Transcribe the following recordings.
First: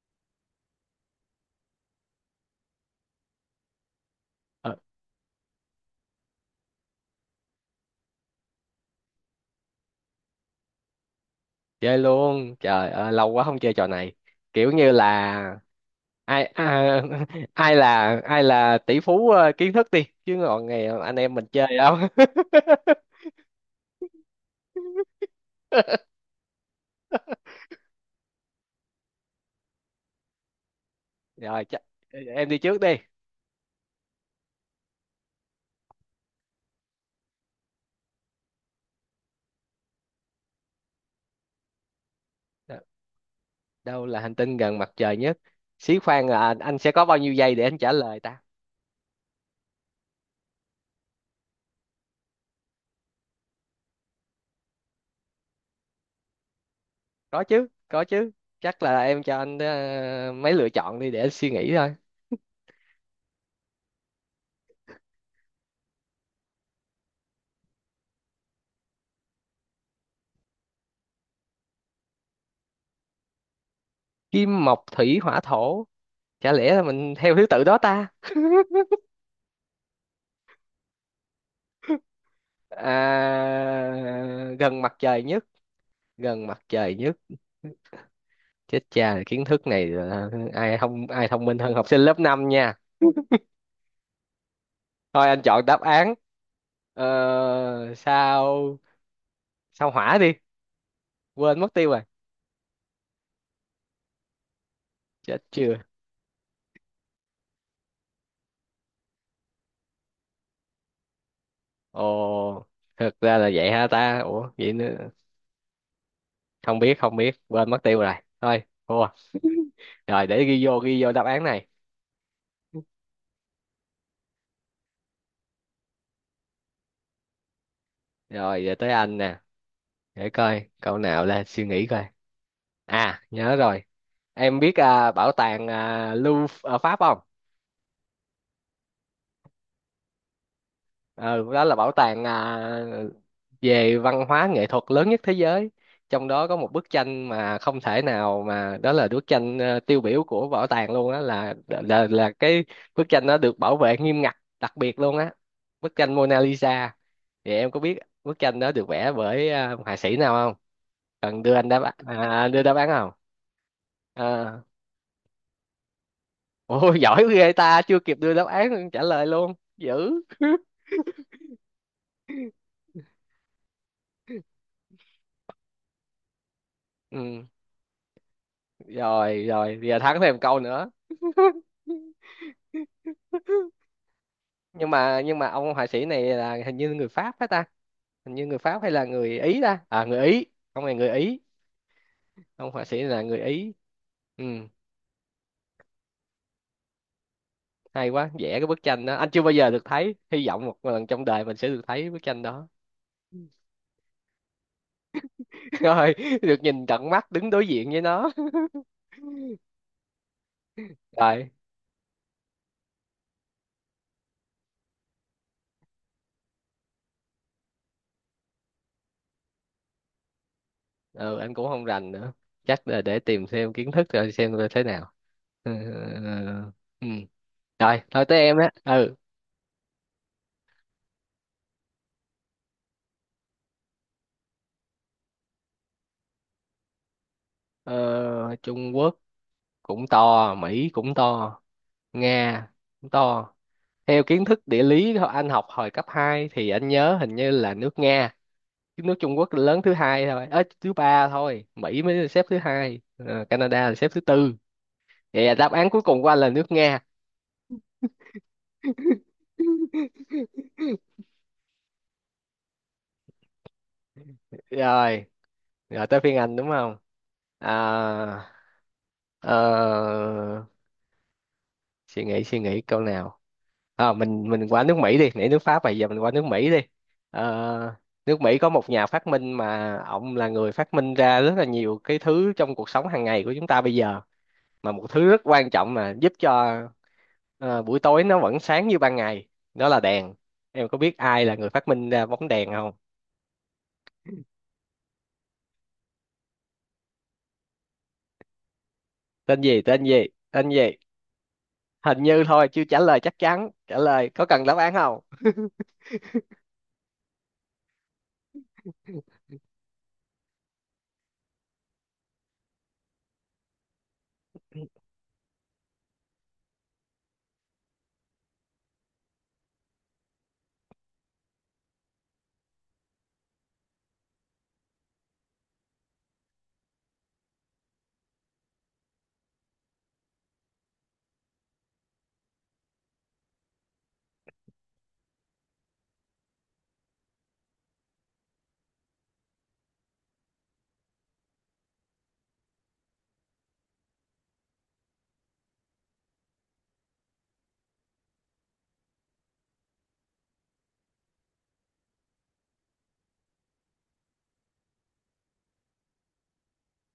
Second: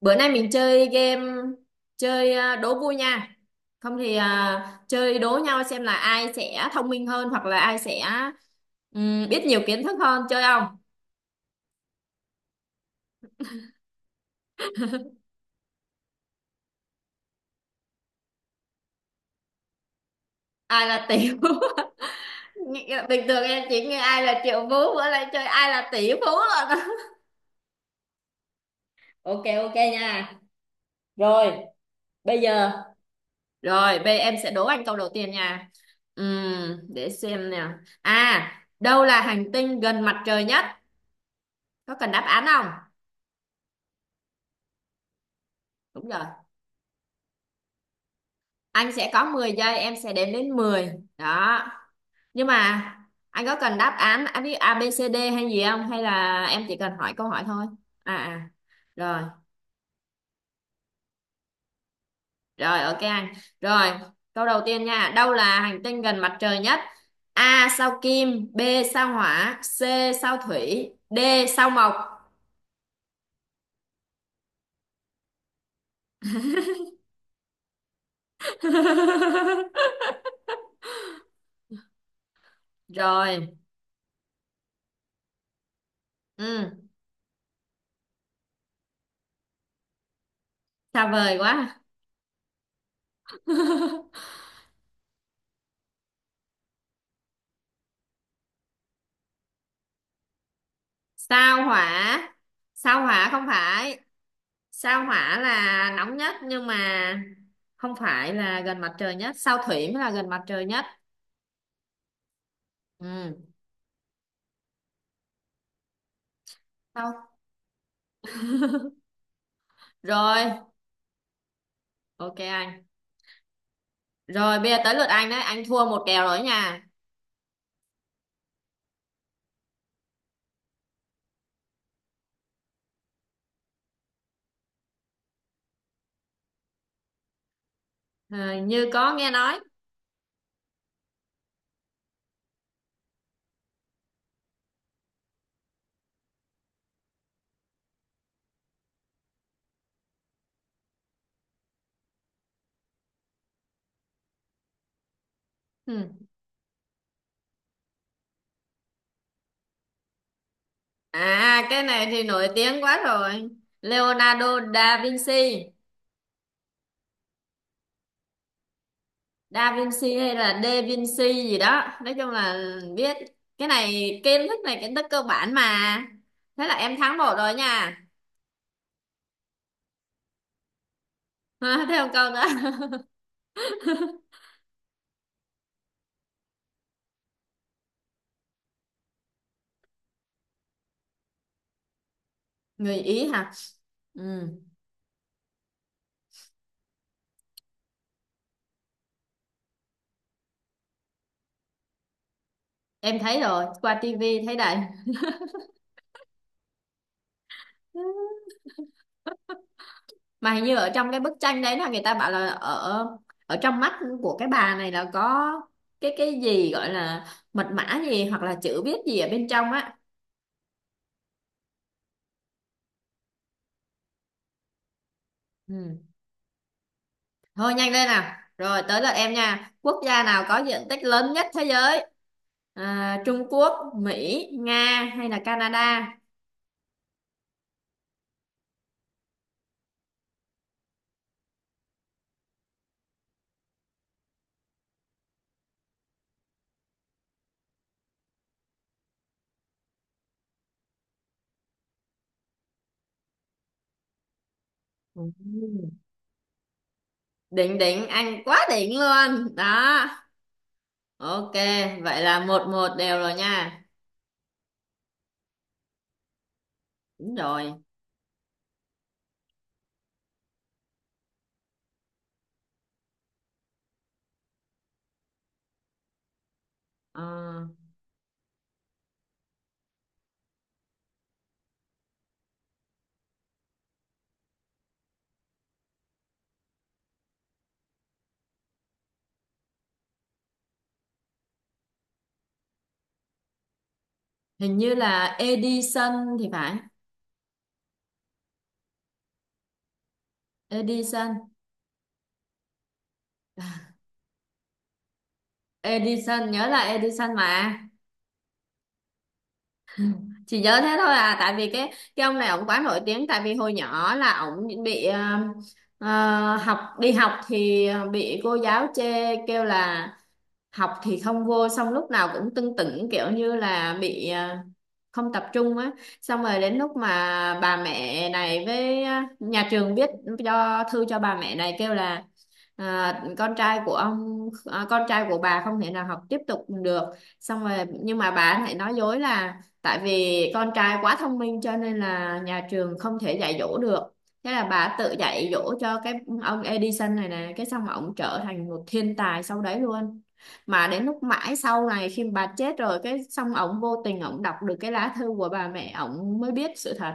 Bữa nay mình chơi game, đố vui nha. Không thì Ờ, chơi đố nhau xem là ai sẽ thông minh hơn hoặc là ai sẽ biết nhiều kiến thức hơn, chơi không? chơi luôn, trời ơi lâu quá không chơi trò này. Kiểu như là ai à, ai là tỷ phú kiến thức đi, chứ còn ngày Ai là anh tỷ em mình phú? chơi không? Bình thường em chỉ nghe ai là triệu phú, bữa nay chơi ai là tỷ phú rồi. Ok ok nha. Rồi, Rồi, chắc bây em đi giờ, trước đi. rồi bây em sẽ đố anh câu đầu tiên nha. Để xem nè. À, đâu là hành tinh gần mặt trời nhất? Có cần đáp án không? Đ- Đâu là hành tinh gần mặt trời nhất? Xí Đúng rồi. khoan, là anh sẽ có bao nhiêu giây để anh trả lời ta? Anh sẽ có 10 giây, em sẽ đếm đến 10. Đó. Nhưng mà anh có cần đáp án, anh biết A B C D hay gì không, hay là em chỉ cần hỏi câu hỏi Có thôi? chứ, có À chứ. à. Chắc là Rồi, em cho anh mấy lựa chọn đi để anh suy nghĩ thôi. rồi ok anh. Rồi, câu đầu tiên nha. Đâu là hành tinh gần mặt trời nhất? A sao Kim, B sao Hỏa, C sao Thủy, D sao Mộc. Kim mộc thủy hỏa thổ, chả lẽ là mình theo thứ tự đó ta? Rồi. Gần mặt trời nhất, gần mặt Ừ, trời nhất. Chết cha, kiến thức này là ai không, xa ai vời thông minh hơn quá. học sinh lớp 5 nha. Thôi anh chọn đáp án sao sao hỏa đi. Quên sao mất tiêu rồi. Hỏa. Sao Hỏa không phải. Sao Hỏa Chết chưa. là nóng nhất, nhưng mà không phải là gần mặt trời nhất. Sao Thủy mới là gần mặt trời nhất. Ồ. Thực ra Ừ. là vậy ha ta, ủa vậy nữa. Không biết, không Sao? biết, quên mất tiêu rồi. Thôi, thua rồi. Rồi Để ghi vô đáp án này. ok anh. Rồi bây giờ tới lượt anh đấy, anh thua một kèo rồi nha. Rồi giờ tới anh nè. Để coi câu nào, là suy nghĩ coi. À nhớ rồi. Em biết bảo tàng Louvre ở Pháp không? Ờ, như có nghe nói. Ừ, đó là bảo tàng về văn hóa nghệ thuật lớn nhất thế giới. Trong đó có một bức tranh mà không thể nào, mà đó là bức tranh tiêu biểu của bảo tàng luôn á, là cái bức tranh nó được bảo vệ nghiêm ngặt đặc biệt luôn á. Bức tranh Ừ. Mona Lisa. Thì em có biết bức tranh đó được vẽ bởi họa sĩ nào không? Cần đưa À, anh cái này thì nổi đưa đáp tiếng án quá không? rồi. Leonardo À, da Vinci. ôi giỏi ghê ta, chưa kịp đưa đáp án trả lời luôn Da dữ. Vinci hay là Da Vinci gì đó, nói chung là biết. Cái này kiến thức, này kiến thức cơ bản mà. Thế là em thắng một Ừ, rồi nha. rồi, rồi giờ thắng thêm câu nữa. thêm một câu nữa. Nhưng mà ông họa sĩ này là hình như người Pháp phải ta? Hình như người Pháp hay là người Ý ta? À, người Ý. Ông này người Ý, ông họa người sĩ là Ý người hả? Ý. Ừ, Ừ. hay quá, vẽ cái bức tranh đó anh chưa bao giờ được thấy, hy vọng một lần trong đời mình sẽ được thấy bức tranh đó. Em thấy rồi, qua tivi thấy đầy. Rồi được nhìn tận mắt, đứng đối diện với nó. Mà hình như ở trong cái bức Rồi. tranh đấy là người ta bảo là ở ở trong mắt của cái bà này là có cái gì gọi là mật mã gì hoặc là chữ viết gì ở bên trong á. Ừ, anh cũng không rành nữa. Chắc là để tìm thêm kiến thức rồi xem là thế nào. Ừ. Ừ, Ừ. ừ. Ừ. Ừ. Thôi nhanh Rồi, lên nói nào, tới em á. rồi tới lượt Ừ, em nha. Quốc gia nào có diện tích lớn nhất thế giới? À, Trung Quốc, Mỹ, Nga hay là Canada? ờ, Trung Quốc cũng to, Mỹ cũng to, Nga cũng to. Theo kiến thức địa lý anh học hồi cấp 2, thì anh nhớ hình như là nước Nga, chứ nước Trung Quốc lớn thứ hai thôi, thứ ba thôi, Mỹ mới là xếp thứ hai, Canada là xếp thứ tư. Ừ. Vậy là đáp án cuối cùng của anh là nước Nga. Đỉnh, đỉnh anh quá đỉnh luôn đó. Ok, vậy là 1-1 đều rồi nha. Rồi, rồi tới phiên anh đúng không? Đúng rồi. À, ờ, suy nghĩ câu nào. Ờ, mình qua nước Mỹ đi, nãy nước Pháp mà giờ mình qua nước Mỹ đi. Ờ, Ờ, nước Mỹ có một nhà phát minh mà ông là người phát minh ra rất là nhiều cái thứ trong cuộc sống hàng ngày của chúng ta bây giờ, mà một thứ rất quan trọng mà giúp cho buổi tối nó vẫn sáng như ban ngày, đó là đèn. Em có biết ai là người phát minh ra bóng đèn không? hình như là Edison thì phải. Tên gì, tên gì, tên gì? Edison. Hình như thôi, chưa trả lời chắc chắn, trả lời có cần đáp án không? Edison, nhớ là Edison mà, chỉ nhớ thế thôi à, tại vì cái ông này ổng quá nổi tiếng. Tại vì hồi nhỏ là ổng bị học đi học thì bị cô giáo chê, kêu là học thì không vô, xong lúc nào cũng tưng tửng, kiểu như là bị không tập trung á. Xong rồi đến lúc mà bà mẹ này với nhà trường biết, cho thư cho bà mẹ này kêu là con trai của ông, con trai của bà không thể nào học tiếp tục được. Xong rồi, nhưng mà bà lại nói dối là tại vì con trai quá thông minh cho nên là nhà trường không thể dạy dỗ được. Thế là bà tự dạy dỗ cho cái ông Edison này nè, cái xong mà ông trở thành một thiên tài sau đấy luôn. Mà đến lúc mãi sau này khi bà chết rồi, cái xong ổng vô tình ổng đọc được cái lá thư của bà mẹ, ổng mới biết sự thật.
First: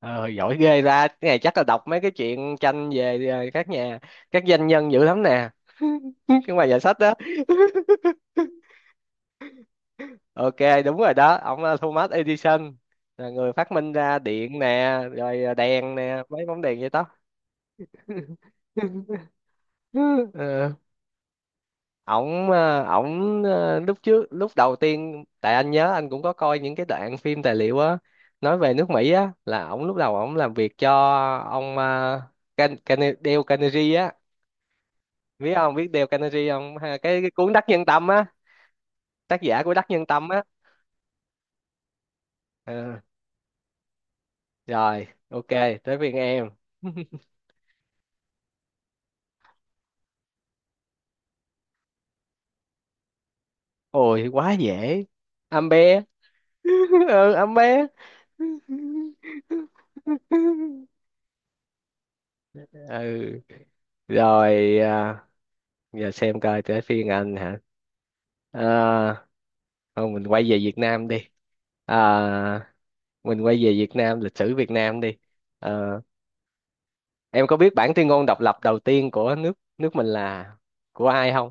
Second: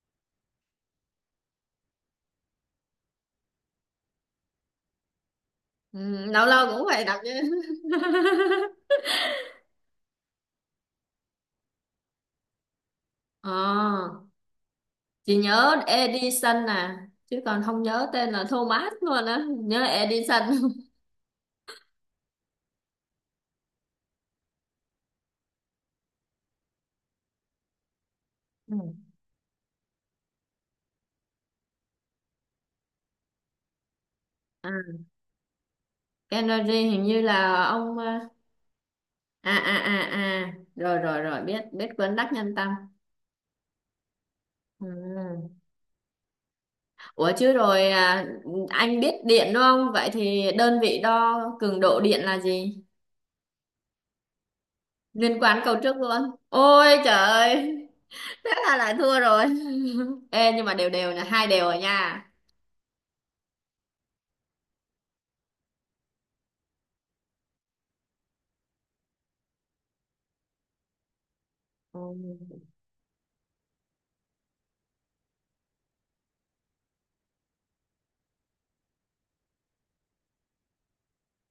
Ờ, giỏi ghê ra. Cái này chắc là đọc mấy cái chuyện tranh về các doanh nhân dữ lắm nè, Ừ, lâu nhưng mà lâu giải cũng sách phải đó. đọc chứ. Ok, đúng rồi đó, ông là Thomas Edison, là người phát minh ra ờ, điện nè, chị rồi nhớ đèn nè, mấy bóng Edison đèn vậy à, đó. chứ còn không nhớ tên là Thomas luôn á, nhớ Edison. Ờ, ổng lúc trước, lúc đầu tiên tại anh nhớ anh cũng có coi những cái đoạn phim tài liệu á, nói về nước Ừ. Mỹ á, là ổng lúc đầu ổng làm việc cho ông Dale Carnegie á. À, Biết không, biết Dale Carnegie không? Kennedy Ha, hình như cái cuốn là Đắc Nhân ông Tâm á, ờ, tác À giả à của Đắc à Nhân Tâm á. à, rồi rồi rồi, biết biết cuốn Đắc Nhân Tâm. Ờ, Ừ. rồi ok, tới phiên em. Ủa chứ rồi anh biết điện đúng không? Vậy thì đơn vị đo cường độ điện là gì? Ôi quá dễ. Liên quan Am câu trước bé. luôn, ôi trời Ừ, am. ơi. Thế là lại thua rồi. ê nhưng mà đều, đều là hai đều rồi nha. Ừ, rồi, giờ xem coi tới phiên anh hả? à, Thôi mình quay về Việt Nam đi. Ừ, à, mình quay về Việt Nam, lịch sử Việt Nam đi. Ờ, em có biết bản tuyên ngôn độc lập đầu tiên của nước nước mình là của ai không?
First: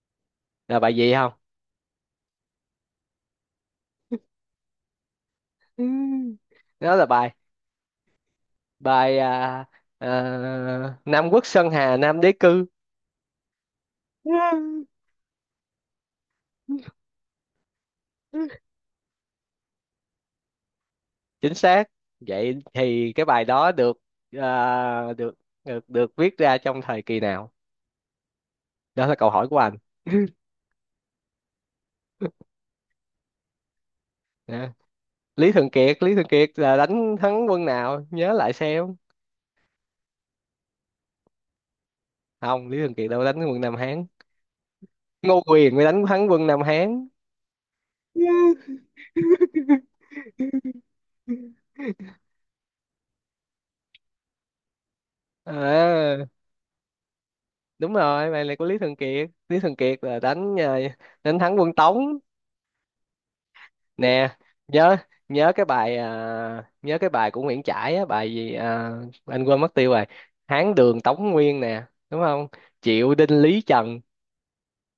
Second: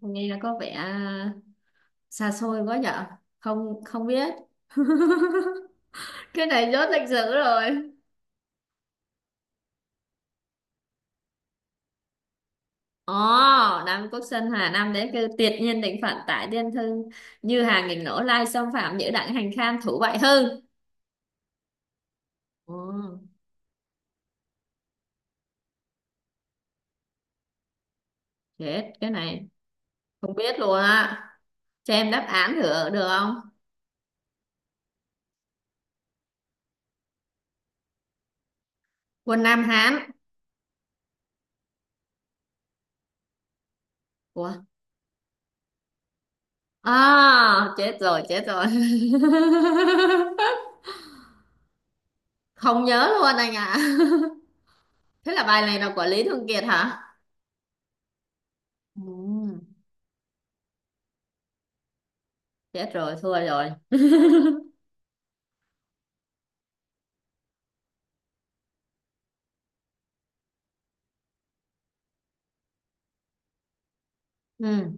nghe nó có vẻ Là bài gì không? xa xôi quá nhở. Không, không biết. Ừ. cái này rốt Đó là lịch sử bài rồi. bài à, à, Nam Quốc Sơn Hà Nam Đế Cư. Ồ. Nam Quốc Sơn Hà Nam đế cư, tuyệt nhiên định phận tại Tiên Thư, như hàng nghìn nổ lai Ừ. xâm phạm, nhữ đặng hành khan thủ bại hư. Chính xác. Vậy Ồ, thì cái bài đó được à, được được được viết ra trong thời kỳ nào? chết Đó cái là câu này, hỏi của anh. không biết luôn á. Cho em đáp án thử được không? Nè, Lý Thường Kiệt, Lý Thường Kiệt là đánh thắng quân nào? Nhớ lại xem. Quân Nam Hán. Không, Lý Thường Kiệt đâu có đánh quân Nam Hán. Ủa? Ngô Quyền mới đánh thắng quân Nam Hán. À, chết rồi, chết rồi. Không nhớ luôn anh ạ. Thế là bài này là của À Lý Thường Kiệt hả? đúng rồi, bài này của Lý Thường Ừ, Kiệt. Lý Thường Kiệt là đánh thắng quân Tống. chết rồi, thua rồi. Nè, nhớ nhớ cái bài à, nhớ cái bài của Nguyễn Trãi á, bài gì anh quên mất tiêu rồi. Hán Đường Tống Nguyên nè, đúng không? Triệu Đinh Lý Trần, Ừ.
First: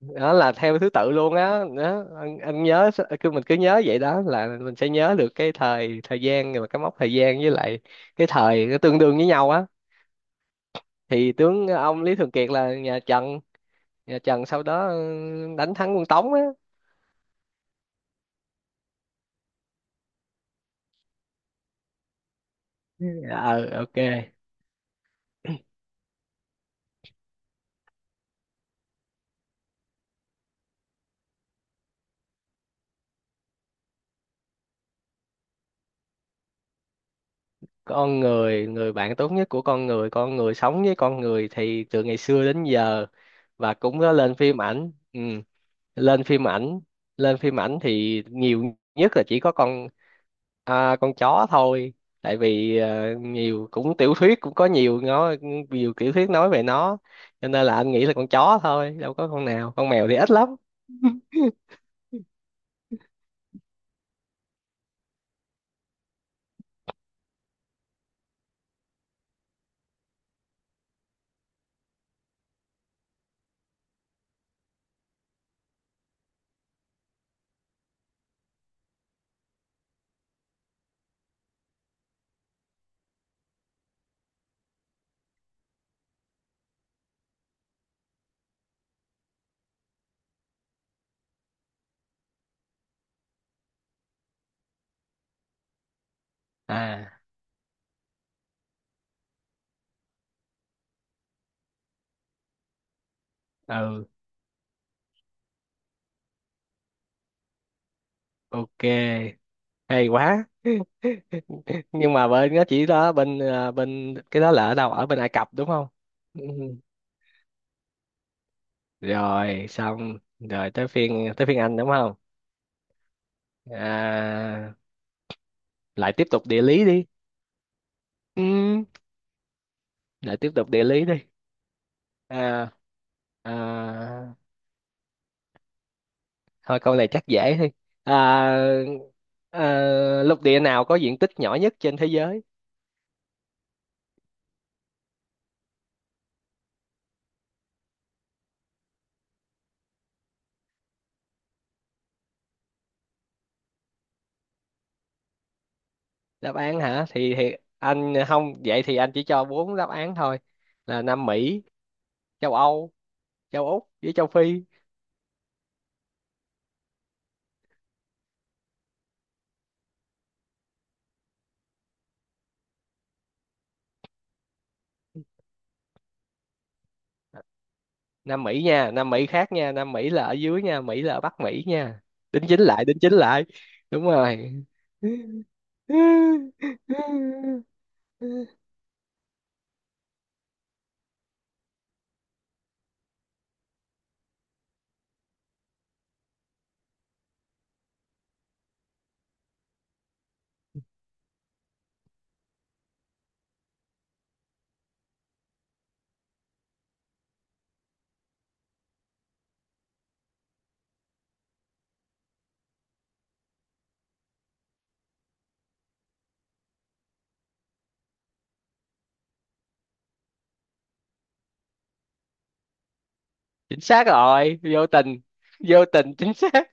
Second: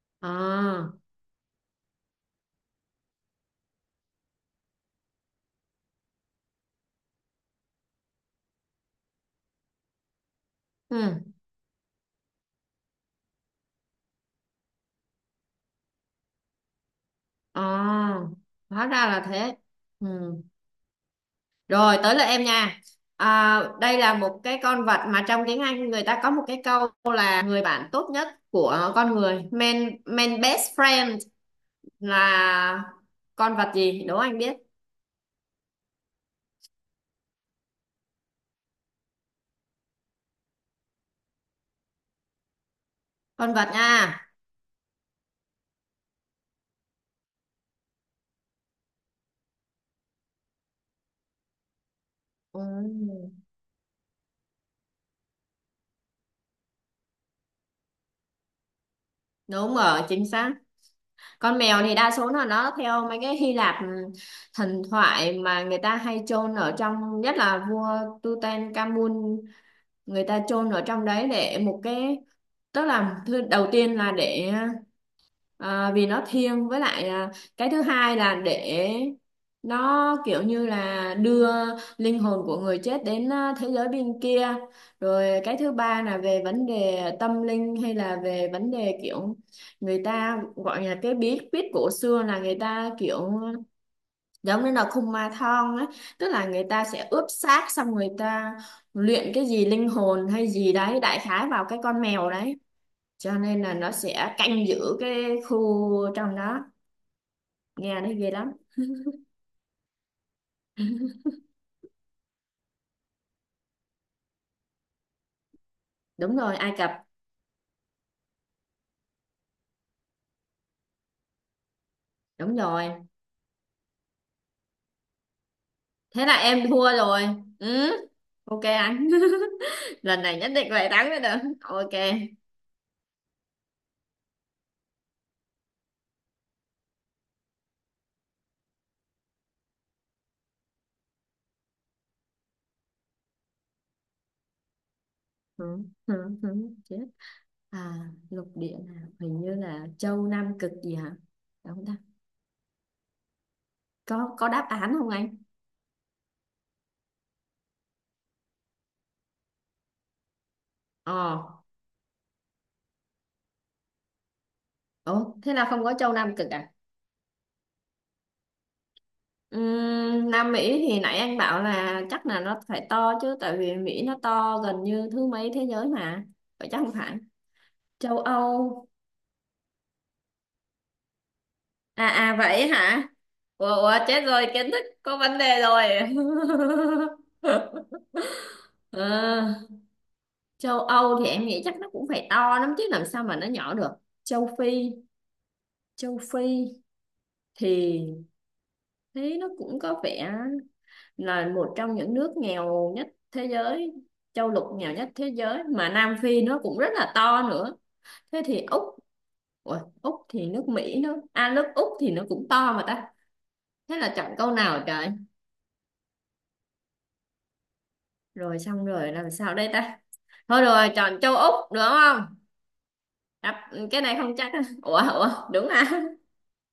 đó là theo thứ À, tự luôn á. Đó. Anh nhớ, cứ mình cứ nhớ vậy đó là mình sẽ nhớ được cái thời thời gian và cái mốc thời gian, với lại cái thời nó tương đương với nhau á. ừ. Thì tướng ông Lý Thường Kiệt là nhà Trần sau đó, đánh thắng quân Tống á. À, hóa ra là thế. Ừ. Rồi, tới lượt em nha. À, Ờ, ok. đây là một cái con vật mà trong tiếng Anh người ta có một cái câu là người bạn tốt nhất của con người. Man best friend là con vật gì? Đố anh biết. Con người, người bạn tốt nhất của con người sống với con người thì từ ngày xưa đến giờ Con vật và cũng có nha. lên phim ảnh. Ừ, lên phim ảnh, lên phim ảnh thì nhiều nhất là chỉ có con con chó thôi. Tại vì Ừ, nhiều cũng tiểu thuyết cũng có nhiều nói, nhiều tiểu thuyết nói về nó, cho nên là anh nghĩ là con chó thôi, đâu có con nào, đúng con rồi, mèo thì chính ít lắm. xác. Con mèo thì đa số là nó theo mấy cái Hy Lạp, thần thoại mà người ta hay chôn ở trong, nhất là vua Tutankhamun. Người ta chôn ở trong đấy để một cái, tức là thứ đầu tiên là để, vì nó thiêng. Với lại cái thứ hai là để nó kiểu như là đưa linh hồn của người chết đến thế giới bên kia. Rồi cái thứ ba là về vấn đề tâm linh hay là về vấn đề kiểu người ta gọi là cái bí quyết cổ xưa, là người ta kiểu giống như là khung ma thon ấy, tức là người ta sẽ À, ướp xác xong người ta luyện cái gì linh hồn hay gì đấy đại khái vào cái con mèo đấy, cho nên là nó ừ, sẽ canh giữ cái khu trong đó. Nghe nó ghê lắm. ok. Hay quá. Nhưng mà bên nó chỉ đó, bên bên cái đó là ở đâu, ở bên Ai Cập đúng không? Đúng Ừ. rồi, Ai Cập. Rồi xong rồi, tới phiên anh đúng không? Đúng rồi, à, Lại thế tiếp là tục địa em lý thua đi. rồi. Ừ, ok Ừ, anh. lần này lại tiếp nhất định tục địa phải lý thắng đi. mới được, ok. à, à, Thôi câu này chắc dễ thôi. à, Lục địa nào có diện tích nhỏ nhất trên thế giới? Ừ, ừ, ừ, chết. À, lục địa nào, hình như là châu Nam Cực gì hả, đúng không ta? Có đáp án không anh? Đáp án hả? Thì anh không, vậy thì anh chỉ cho bốn đáp án thôi, là Nam Ờ. Mỹ, châu Âu, châu Úc với châu Phi. Ủa thế là không có châu Nam Cực à? Nam Mỹ thì nãy anh bảo là chắc là nó phải to chứ, tại vì Mỹ nó to gần như thứ mấy thế giới mà, vậy chắc không phải. Châu Nam Mỹ Âu. nha, Nam Mỹ khác nha, Nam Mỹ là ở dưới nha, Mỹ là ở Bắc Mỹ nha. À à, Đính chính vậy lại, đính hả? chính lại. Ủa, ủa Đúng chết rồi, rồi. kiến thức có vấn đề rồi. Ờ, châu Âu thì em nghĩ chắc nó cũng phải to lắm chứ, làm sao mà nó nhỏ được. Châu Phi. Châu Phi thì thấy nó cũng có vẻ là một trong những nước nghèo nhất thế giới, châu lục nghèo nhất thế giới, mà Nam Phi nó cũng rất là to nữa. Thế thì Úc. Ủa, Úc thì nước Mỹ nó, à, nước Úc thì nó cũng to mà ta. Thế là chọn câu nào trời. Rồi xong rồi làm sao đây ta. Thôi rồi chọn châu Úc đúng không. Chính Ừ, cái xác này không chắc. rồi, vô Ủa tình, ủa, đúng vô à? tình chính xác.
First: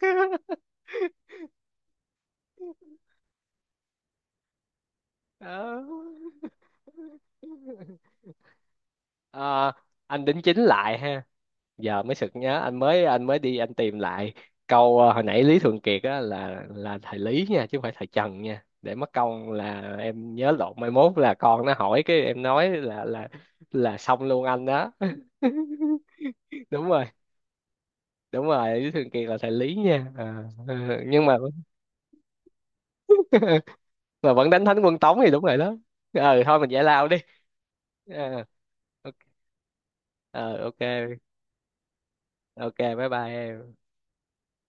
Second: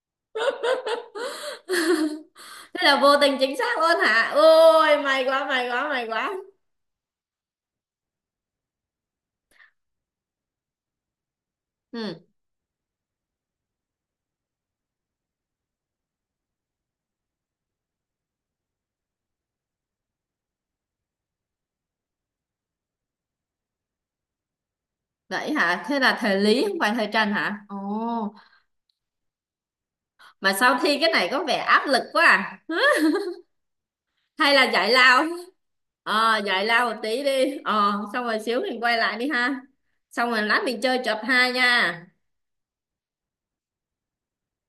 thế là vô tình chính xác luôn hả? Ôi, may quá may Đó. quá may quá. Ờ, anh đính chính lại ha. Giờ mới Ừ. sực nhớ, anh mới đi anh tìm lại câu hồi nãy Lý Thường Kiệt á là thầy Lý nha, chứ không phải thầy Trần nha, để mất công là em nhớ lộn mai mốt là con nó hỏi, cái em nói là xong luôn anh đó. Vậy hả? Thế là thời lý không Đúng phải rồi, thời trần hả? Ồ. đúng rồi, Lý Thường Kiệt là thầy Lý nha. Mà sao thi cái nhưng này mà có vẻ áp lực quá à. mà vẫn hay đánh là thắng giải quân Tống lao. thì đúng rồi đó. Ờ, Ừ, thôi giải mình giải lao một lao đi. tí đi. Ờ, xong rồi Ờ, xíu mình quay ok. lại đi ha. Xong rồi Ờ, lát ok, mình chơi chập hai nha. ok, bye bye em.